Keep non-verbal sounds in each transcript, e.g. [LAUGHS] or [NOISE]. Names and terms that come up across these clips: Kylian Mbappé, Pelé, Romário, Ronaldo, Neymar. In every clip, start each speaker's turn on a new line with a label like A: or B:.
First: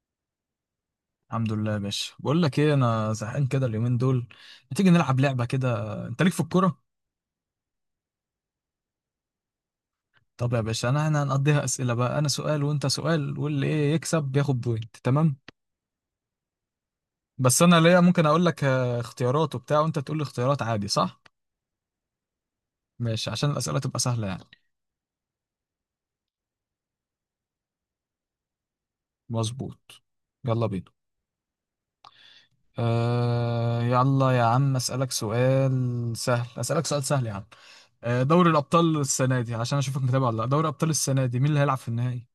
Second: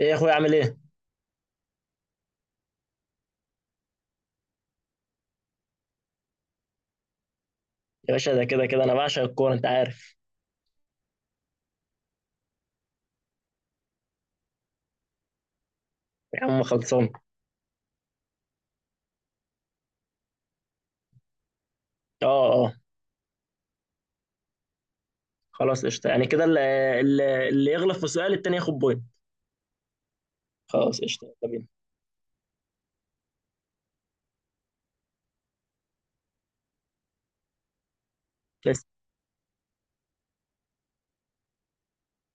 A: ايه يا اخويا، عامل ايه يا
B: الحمد لله يا باشا، بقول لك ايه؟ انا زهقان كده اليومين دول. ما تيجي نلعب لعبه كده؟ انت ليك في الكوره؟
A: باشا؟ ده كده كده انا بعشق الكوره، انت عارف.
B: طب يا باشا، انا هنقضيها اسئله بقى. انا سؤال وانت سؤال، واللي ايه يكسب بياخد بوينت، تمام؟
A: يا عم خلصان.
B: بس انا ليا، ممكن اقول لك اختيارات وبتاع، وانت تقول لي اختيارات، عادي صح؟
A: اه، اه.
B: ماشي، عشان الاسئله تبقى سهله يعني.
A: خلاص قشطه، يعني كده اللي يغلط في سؤال التاني ياخد بوينت.
B: مظبوط. يلا بينا.
A: خلاص قشطه، يلا بينا.
B: يلا يا عم. اسالك سؤال سهل، اسالك سؤال سهل يا عم. دوري
A: بس
B: الابطال السنه دي، عشان اشوفك متابع ولا لا، دوري ابطال السنه دي مين اللي هيلعب في النهائي؟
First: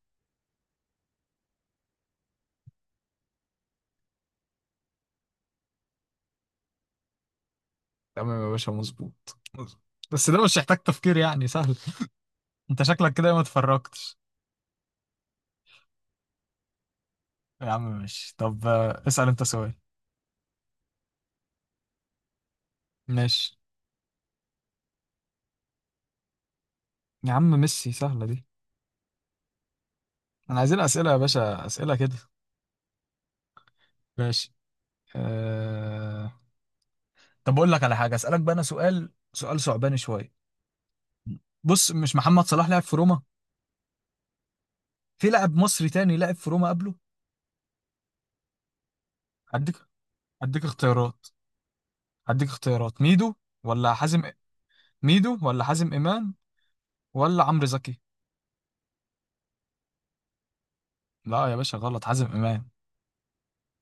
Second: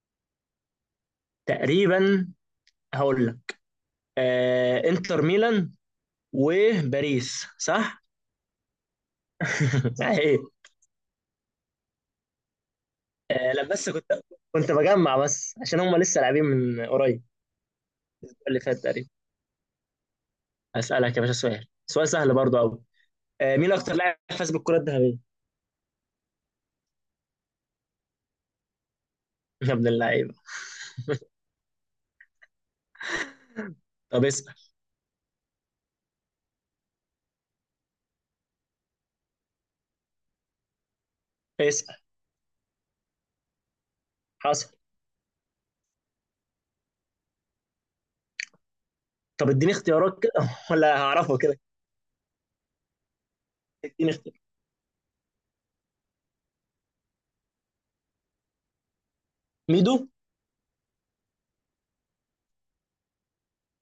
A: تقريبا هقول لك، انتر ميلان وباريس، صح.
B: تمام يا باشا، مظبوط.
A: [LAUGHS]
B: بس
A: صحيح.
B: ده مش يحتاج تفكير يعني، سهل. انت شكلك كده ما
A: آه لا، بس كنت
B: اتفرجتش.
A: كنت بجمع بس عشان هم لسه لاعبين من قريب
B: يا عم ماشي.
A: اللي
B: طب
A: فات تقريبا.
B: اسأل انت سؤال.
A: هسألك يا باشا سؤال، سؤال سهل برضه قوي.
B: ماشي.
A: مين اكتر لاعب فاز بالكره الذهبيه؟
B: يا عم ميسي، سهلة دي.
A: [LAUGHS] يا ابن اللعيبه.
B: انا عايزين اسئلة يا باشا، اسئلة كده.
A: طب
B: ماشي.
A: اسأل،
B: أه... طب اقول لك على حاجة، اسألك بقى انا سؤال، سؤال صعباني شوية. بص،
A: اسأل.
B: مش محمد صلاح لعب في روما؟
A: حصل.
B: في لاعب مصري تاني لعب في روما قبله.
A: طب اديني
B: هديك.
A: اختيارات كده
B: هديك
A: [LAUGHS] ولا
B: اختيارات
A: هعرفه كده.
B: هديك اختيارات ولا
A: اديني
B: حازم
A: اختيارات،
B: ميدو ولا حازم امام، ولا عمرو زكي؟
A: ميدو.
B: لا يا باشا، غلط، حازم امام.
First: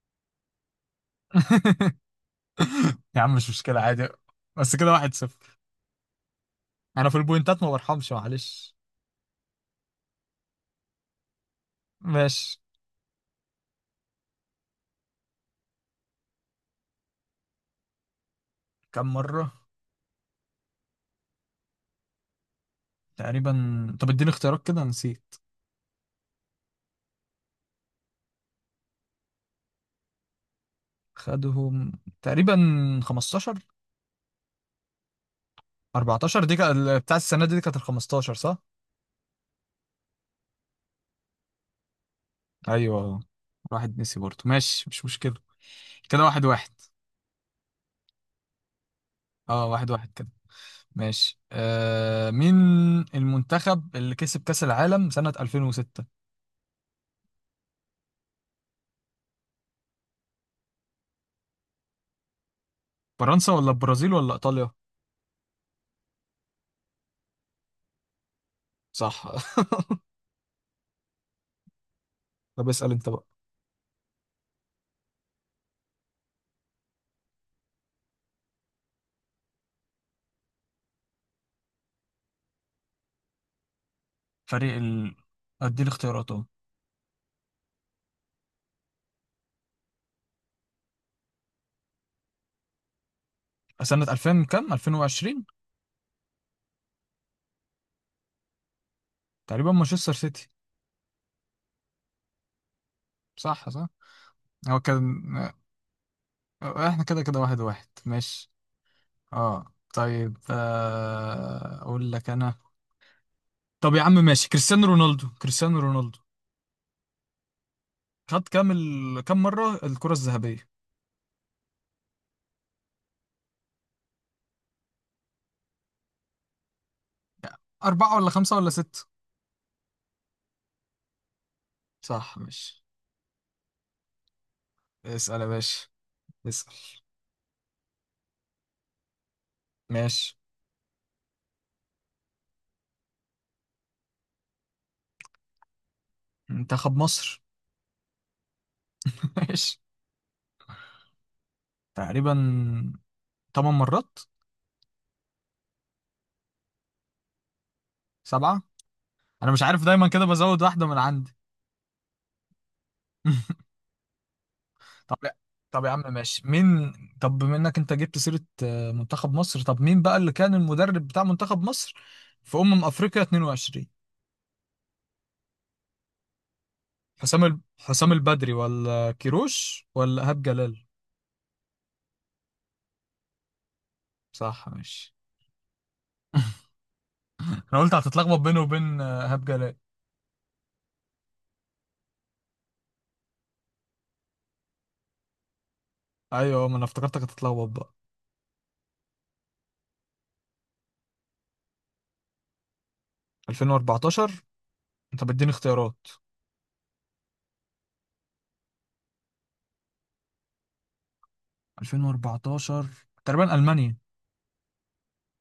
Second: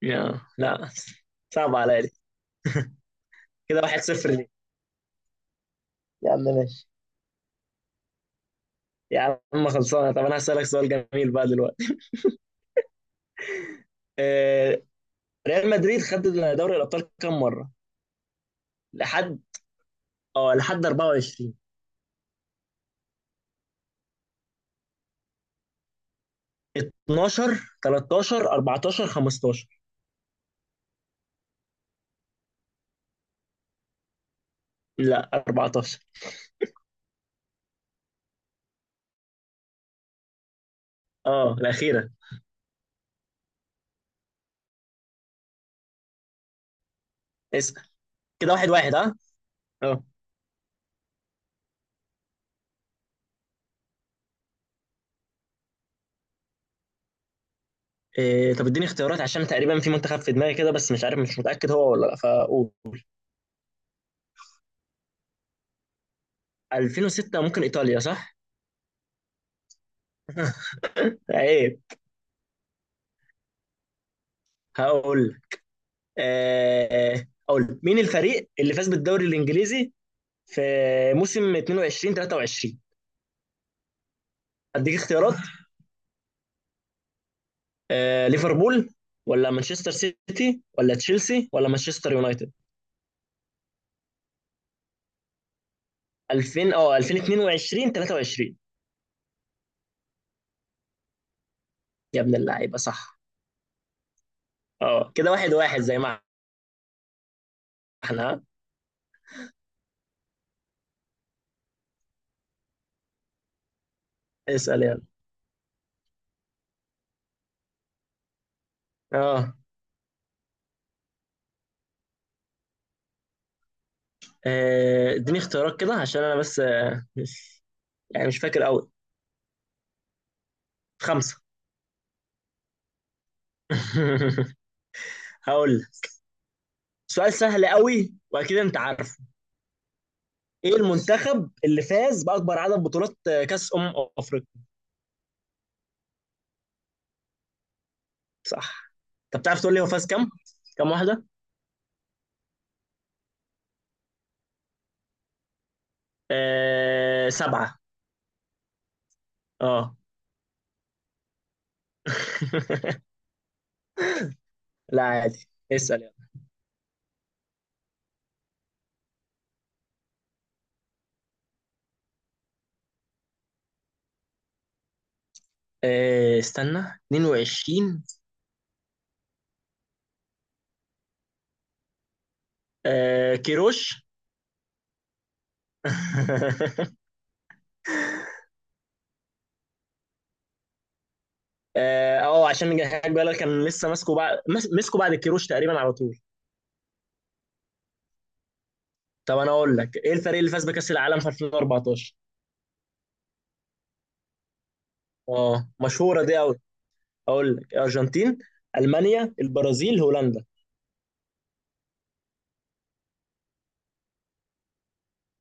A: يا لا، صعب عليا
B: [LAUGHS]
A: دي.
B: [LAUGHS] يا عم مش مشكلة،
A: كده واحد
B: عادي.
A: صفر ليه.
B: بس كده واحد صفر.
A: يا عم ماشي.
B: أنا في البوينتات ما برحمش، معلش.
A: يا عم خلصانه، طب انا هسألك سؤال جميل بقى دلوقتي.
B: ماشي.
A: آه، ريال مدريد خد دوري الابطال كام مره؟
B: كم
A: لحد،
B: مرة؟
A: اه لحد 24.
B: تقريبا. طب اديني اختيارات كده، نسيت.
A: 12، 13، 14، 15.
B: خدهم. تقريبا 15.
A: لا، 14.
B: 14 دي كانت بتاع السنة دي، دي كانت ال 15 صح؟
A: اه الاخيره.
B: أيوه. واحد نسي برضه، ماشي مش مشكلة. كده واحد واحد.
A: اسأل. كده واحد واحد، ها؟
B: اه واحد
A: اه.
B: واحد كده. ماشي. مين المنتخب اللي كسب كأس العالم سنة 2006؟
A: إيه؟ طب اديني اختيارات عشان تقريبا في منتخب في دماغي كده، بس مش عارف، مش متأكد هو ولا لا، فقول.
B: فرنسا ولا البرازيل ولا إيطاليا؟
A: 2006 ممكن ايطاليا، صح؟
B: صح.
A: عيب.
B: [LAUGHS] طب اسأل انت بقى.
A: هقول لك. آه اقول لك. مين الفريق اللي فاز بالدوري الانجليزي في موسم 22 23؟
B: فريق
A: اديك
B: ال...
A: اختيارات.
B: ادي الاختيارات اهو.
A: آه ليفربول، ولا مانشستر سيتي، ولا تشيلسي، ولا مانشستر يونايتد؟
B: سنة 2000 كام، 2020؟
A: 2000، اه 2022 23.
B: تقريبا مانشستر سيتي.
A: يا ابن اللعيبه صح.
B: صح صح. هو كان...
A: اه، كده واحد واحد زي ما
B: احنا كده كده واحد واحد،
A: احنا. ها؟
B: ماشي. اه طيب، اقول لك انا. طب يا عم ماشي،
A: اسال
B: كريستيانو
A: يلا.
B: رونالدو، كريستيانو رونالدو خد كام كام
A: اه،
B: مرة الكرة الذهبية؟
A: اديني اختيارات كده عشان انا بس مش
B: أربعة
A: يعني
B: ولا
A: مش
B: خمسة
A: فاكر
B: ولا
A: قوي.
B: ستة؟
A: خمسة.
B: صح، ماشي.
A: [LAUGHS]
B: اسأل يا
A: هقول
B: باشا. اسأل.
A: سؤال سهل قوي واكيد انت عارفه.
B: ماشي.
A: ايه المنتخب اللي فاز باكبر عدد بطولات، كاس افريقيا؟
B: منتخب مصر.
A: صح.
B: [LAUGHS]
A: طب تعرف تقول
B: ماشي.
A: لي هو فاز كام، كام واحده؟
B: تقريبا تمن مرات.
A: سبعه.
B: سبعة. انا مش عارف،
A: اه.
B: دايما كده بزود واحده من عندي.
A: [LAUGHS]
B: [LAUGHS]
A: لا
B: طب لا،
A: عادي،
B: طب يا
A: اسال
B: عم
A: يلا.
B: ماشي. مين؟ طب بما انك انت جبت سيره منتخب مصر، طب مين بقى اللي كان المدرب بتاع منتخب مصر في افريقيا 22؟
A: استنى،
B: حسام
A: 22.
B: حسام البدري ولا كيروش ولا ايهاب جلال؟
A: كيروش. [LAUGHS]
B: صح، ماشي. [LAUGHS] انا قلت هتتلخبط بينه وبين ايهاب جلال.
A: اه، عشان نجهز بالك كان لسه ماسكه بعد مسكه بعد الكيروش تقريبا على طول.
B: ايوه، ما انا افتكرتك هتتلخبط بقى.
A: طب انا اقول لك، ايه الفريق اللي فاز بكاس العالم في 2014؟
B: 2014. انت بتديني
A: اه
B: اختيارات؟
A: مشهوره دي. اقول لك الارجنتين، المانيا، البرازيل، هولندا.
B: 2014 تقريبا، المانيا.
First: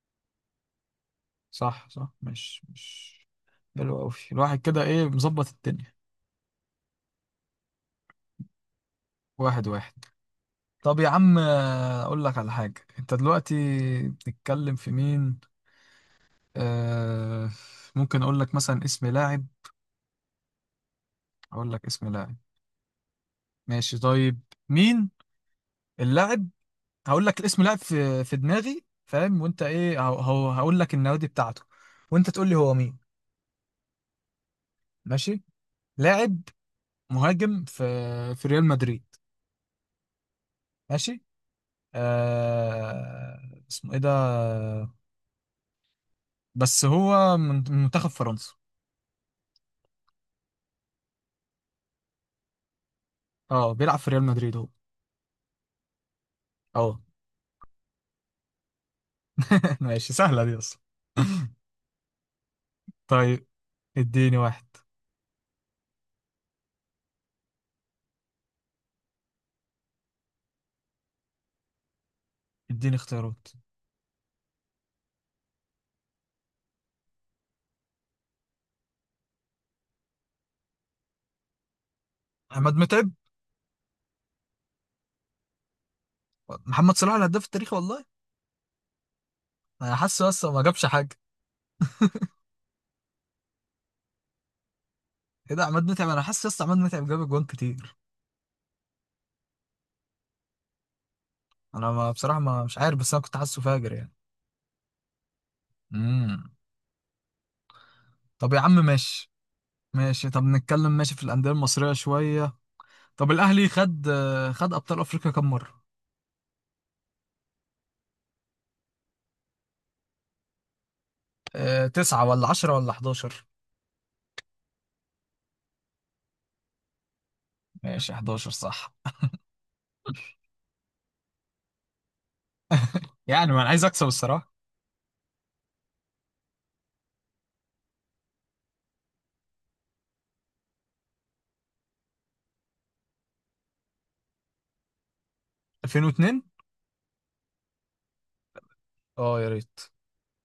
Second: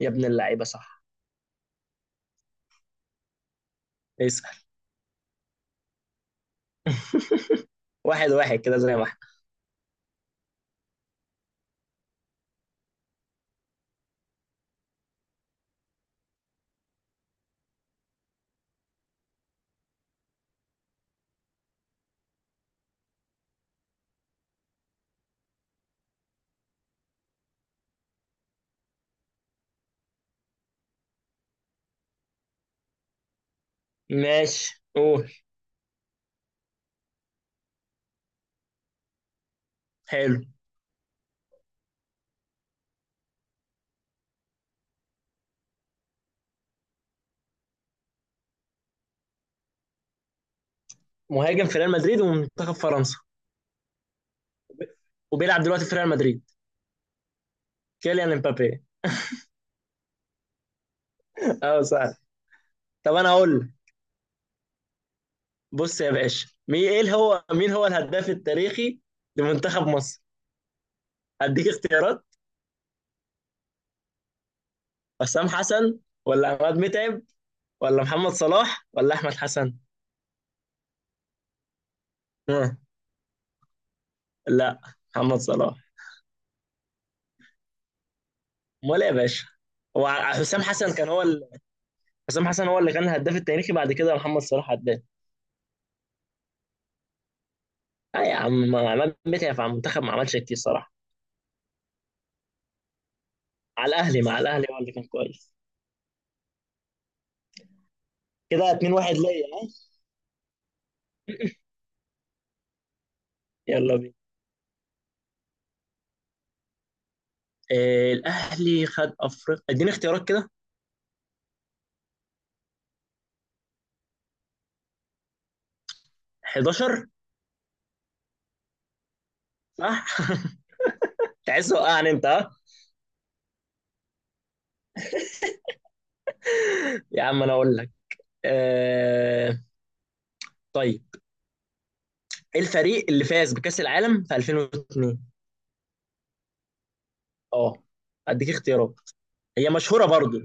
A: يا ابن اللعيبه صح.
B: صح صح، مش حلو قوي
A: اسال.
B: الواحد كده؟ ايه، مظبط الدنيا.
A: واحد واحد كده زي ما احنا.
B: واحد واحد. طب يا عم اقول لك على حاجة. انت دلوقتي بتتكلم في مين؟ آه ممكن اقول لك مثلا اسم لاعب، اقول لك اسم لاعب. ماشي طيب. مين اللاعب؟ هقول لك الاسم، لاعب في دماغي فاهم؟ وانت ايه، هقول لك النوادي بتاعته وانت تقول لي هو مين.
A: ماشي، قول.
B: ماشي. لاعب مهاجم في ريال مدريد.
A: حلو.
B: ماشي. آه اسمه ايه ده؟ بس هو من منتخب فرنسا.
A: مهاجم في ريال مدريد ومنتخب فرنسا،
B: اه، بيلعب في ريال مدريد هو.
A: وبيلعب دلوقتي في ريال مدريد.
B: اه.
A: كيليان امبابي.
B: [LAUGHS] ماشي، سهلة دي اصلا.
A: [LAUGHS] اه سهل. طب انا
B: طيب
A: اقول لك.
B: اديني واحد.
A: بص يا باشا، مين ايه هو، مين هو الهداف التاريخي لمنتخب مصر؟ اديك اختيارات.
B: اديني اختيارات.
A: حسام حسن، ولا عماد متعب، ولا محمد صلاح، ولا احمد حسن؟
B: احمد
A: ها.
B: متعب.
A: لا، محمد صلاح.
B: محمد صلاح الهداف التاريخي والله؟
A: امال ايه يا باشا؟
B: انا
A: هو
B: حاسه لسه ما
A: حسام
B: جابش
A: حسن
B: حاجه.
A: كان هو، حسام حسن هو اللي كان الهداف التاريخي بعد كده محمد صلاح هداف.
B: ايه ده؟ عماد متعب، انا حاسس لسه عماد متعب جاب اجوان كتير.
A: اه يا عم، عماد متعب مع المنتخب ما عملش كتير صراحه.
B: انا ما بصراحه، ما مش عارف، بس انا كنت حاسه
A: على
B: فاجر يعني.
A: الاهلي، مع الاهلي هو اللي كان كويس.
B: امم. طب يا
A: كده
B: عم
A: 2-1
B: ماشي.
A: ليا، ها.
B: ماشي، طب نتكلم ماشي في الانديه المصريه شويه. طب الاهلي
A: يلا
B: خد،
A: بينا.
B: خد ابطال افريقيا كام مره؟
A: آه الاهلي خد افريقيا، اديني اختيارات كده.
B: تسعة ولا عشرة ولا 11؟
A: 11.
B: ماشي، 11 صح.
A: صح. [LAUGHS] تحس وقعني انت، ها.
B: يعني ما انا عايز اكسب الصراحة.
A: يا عم انا اقول لك. آه طيب، ايه الفريق اللي فاز بكأس العالم في 2002؟
B: 2002.
A: اه اديك اختيارات،
B: اه يا
A: هي
B: ريت.
A: مشهورة برضو.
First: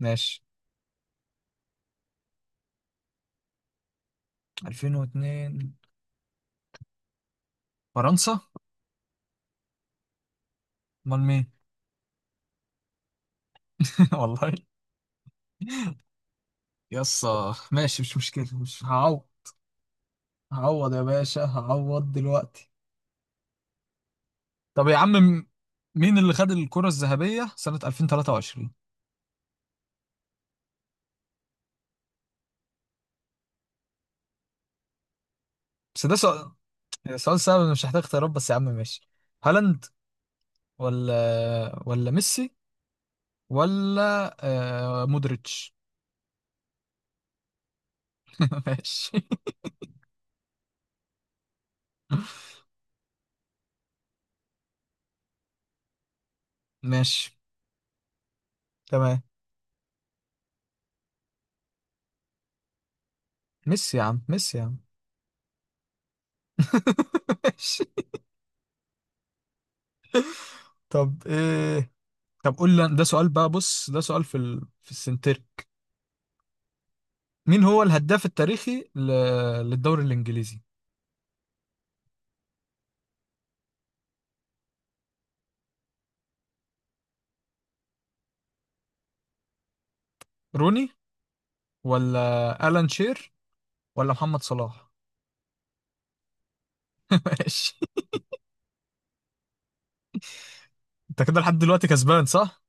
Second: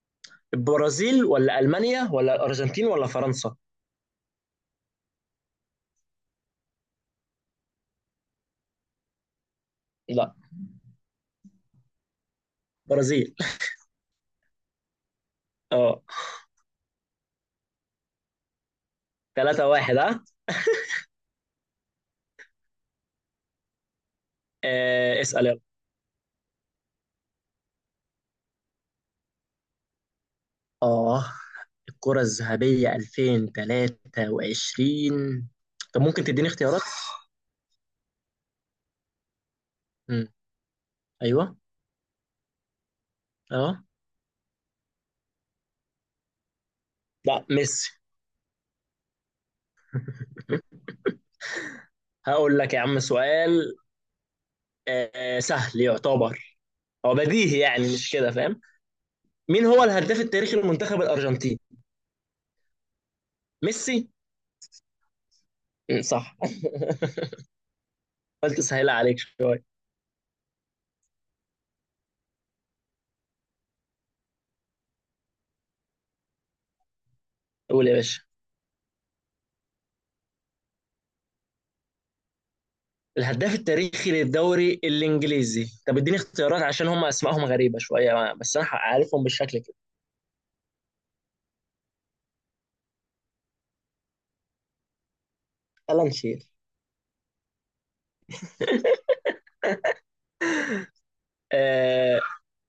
B: ماشي.
A: البرازيل، ولا ألمانيا، ولا الأرجنتين، ولا فرنسا؟
B: 2002 فرنسا؟
A: لا،
B: امال مين؟
A: برازيل.
B: [LAUGHS] والله.
A: اه،
B: يسا، ماشي مش مشكلة، مش هعوض.
A: 3-1 ها.
B: هعوض يا باشا، هعوض دلوقتي. طب يا عم
A: اسأل يلا.
B: مين اللي خد الكرة الذهبية سنة 2023؟
A: آه الكرة الذهبية 2023. طب
B: بس ده
A: ممكن تديني
B: سؤال،
A: اختيارات؟
B: يعني سؤال سهل، أنا مش محتاج اختيارات، بس يا عم ماشي. هالاند
A: مم. أيوه.
B: ولا ميسي
A: أه.
B: ولا مودريتش؟
A: لا، ميسي.
B: [LAUGHS] ماشي.
A: [LAUGHS] هقول لك يا عم سؤال، سهل يعتبر، هو
B: ماشي
A: بديهي يعني مش كده، فاهم.
B: تمام.
A: مين هو الهداف التاريخي لمنتخب الأرجنتين؟
B: ميسي
A: ميسي.
B: يا عم، ميسي يا عم.
A: مم، صح. [LAUGHS]
B: [LAUGHS] ماشي.
A: قلت سهل عليك شوية.
B: طب ايه؟ طب قول لي، ده سؤال بقى، بص ده سؤال في في السنتر. مين هو
A: قول يا باشا.
B: الهداف التاريخي للدوري الانجليزي؟
A: الهداف التاريخي للدوري الإنجليزي. طب اديني اختيارات عشان هم أسمائهم غريبة شوية بس أنا عارفهم بالشكل كده.
B: روني ولا الان شير ولا محمد صلاح؟
A: يلا نشيل.
B: [LAUGHS] ماشي. انت كده لحد دلوقتي
A: آه،
B: كسبان صح؟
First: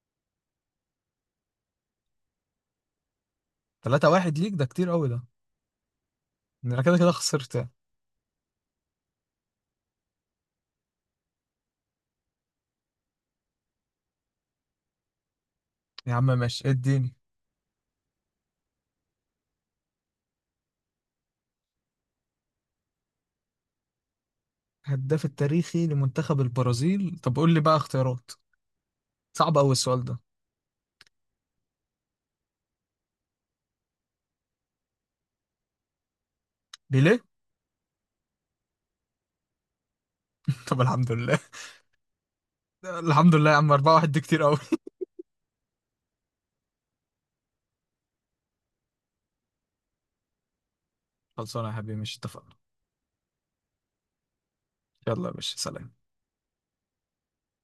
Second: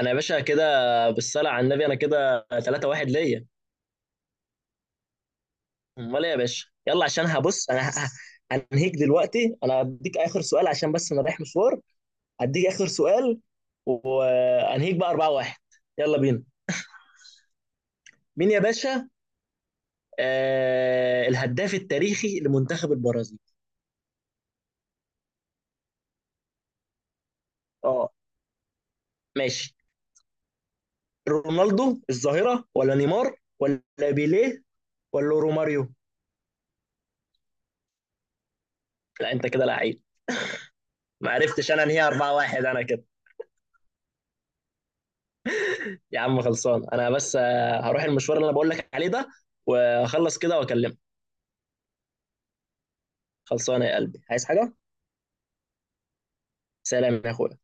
A: انا يا باشا كده بالصلاه على النبي، انا كده 3-1 ليا.
B: 3-1 ليك، ده كتير قوي ده.
A: امال ايه يا باشا؟
B: انا كده
A: يلا
B: كده
A: عشان
B: خسرت يعني.
A: هبص، هنهيك دلوقتي، انا هديك اخر سؤال عشان بس انا رايح مشوار. هديك اخر سؤال وهنهيك بقى 4-1.
B: يا
A: يلا
B: عم
A: بينا.
B: ماشي، اديني.
A: مين يا باشا؟ آه الهداف التاريخي لمنتخب البرازيل.
B: الهداف التاريخي لمنتخب البرازيل؟ طب قول لي بقى
A: اه
B: اختيارات. صعب قوي
A: ماشي.
B: السؤال ده.
A: رونالدو الظاهره، ولا نيمار، ولا بيليه، ولا روماريو.
B: ليه؟
A: لا، انت كده لعيب.
B: [LAUGHS] طب الحمد
A: ما
B: لله.
A: عرفتش انا انهي. 4-1 انا كده.
B: الحمد لله يا عم، 4 واحد دي كتير قوي.
A: يا عم خلصان، انا بس هروح المشوار اللي انا بقول لك عليه ده، واخلص كده واكلمك.
B: خلصانه يا حبيبي، مش اتفقنا؟
A: خلصانه يا قلبي، عايز حاجه؟
B: يلا يا باشا، سلام.
A: سلام يا اخويا.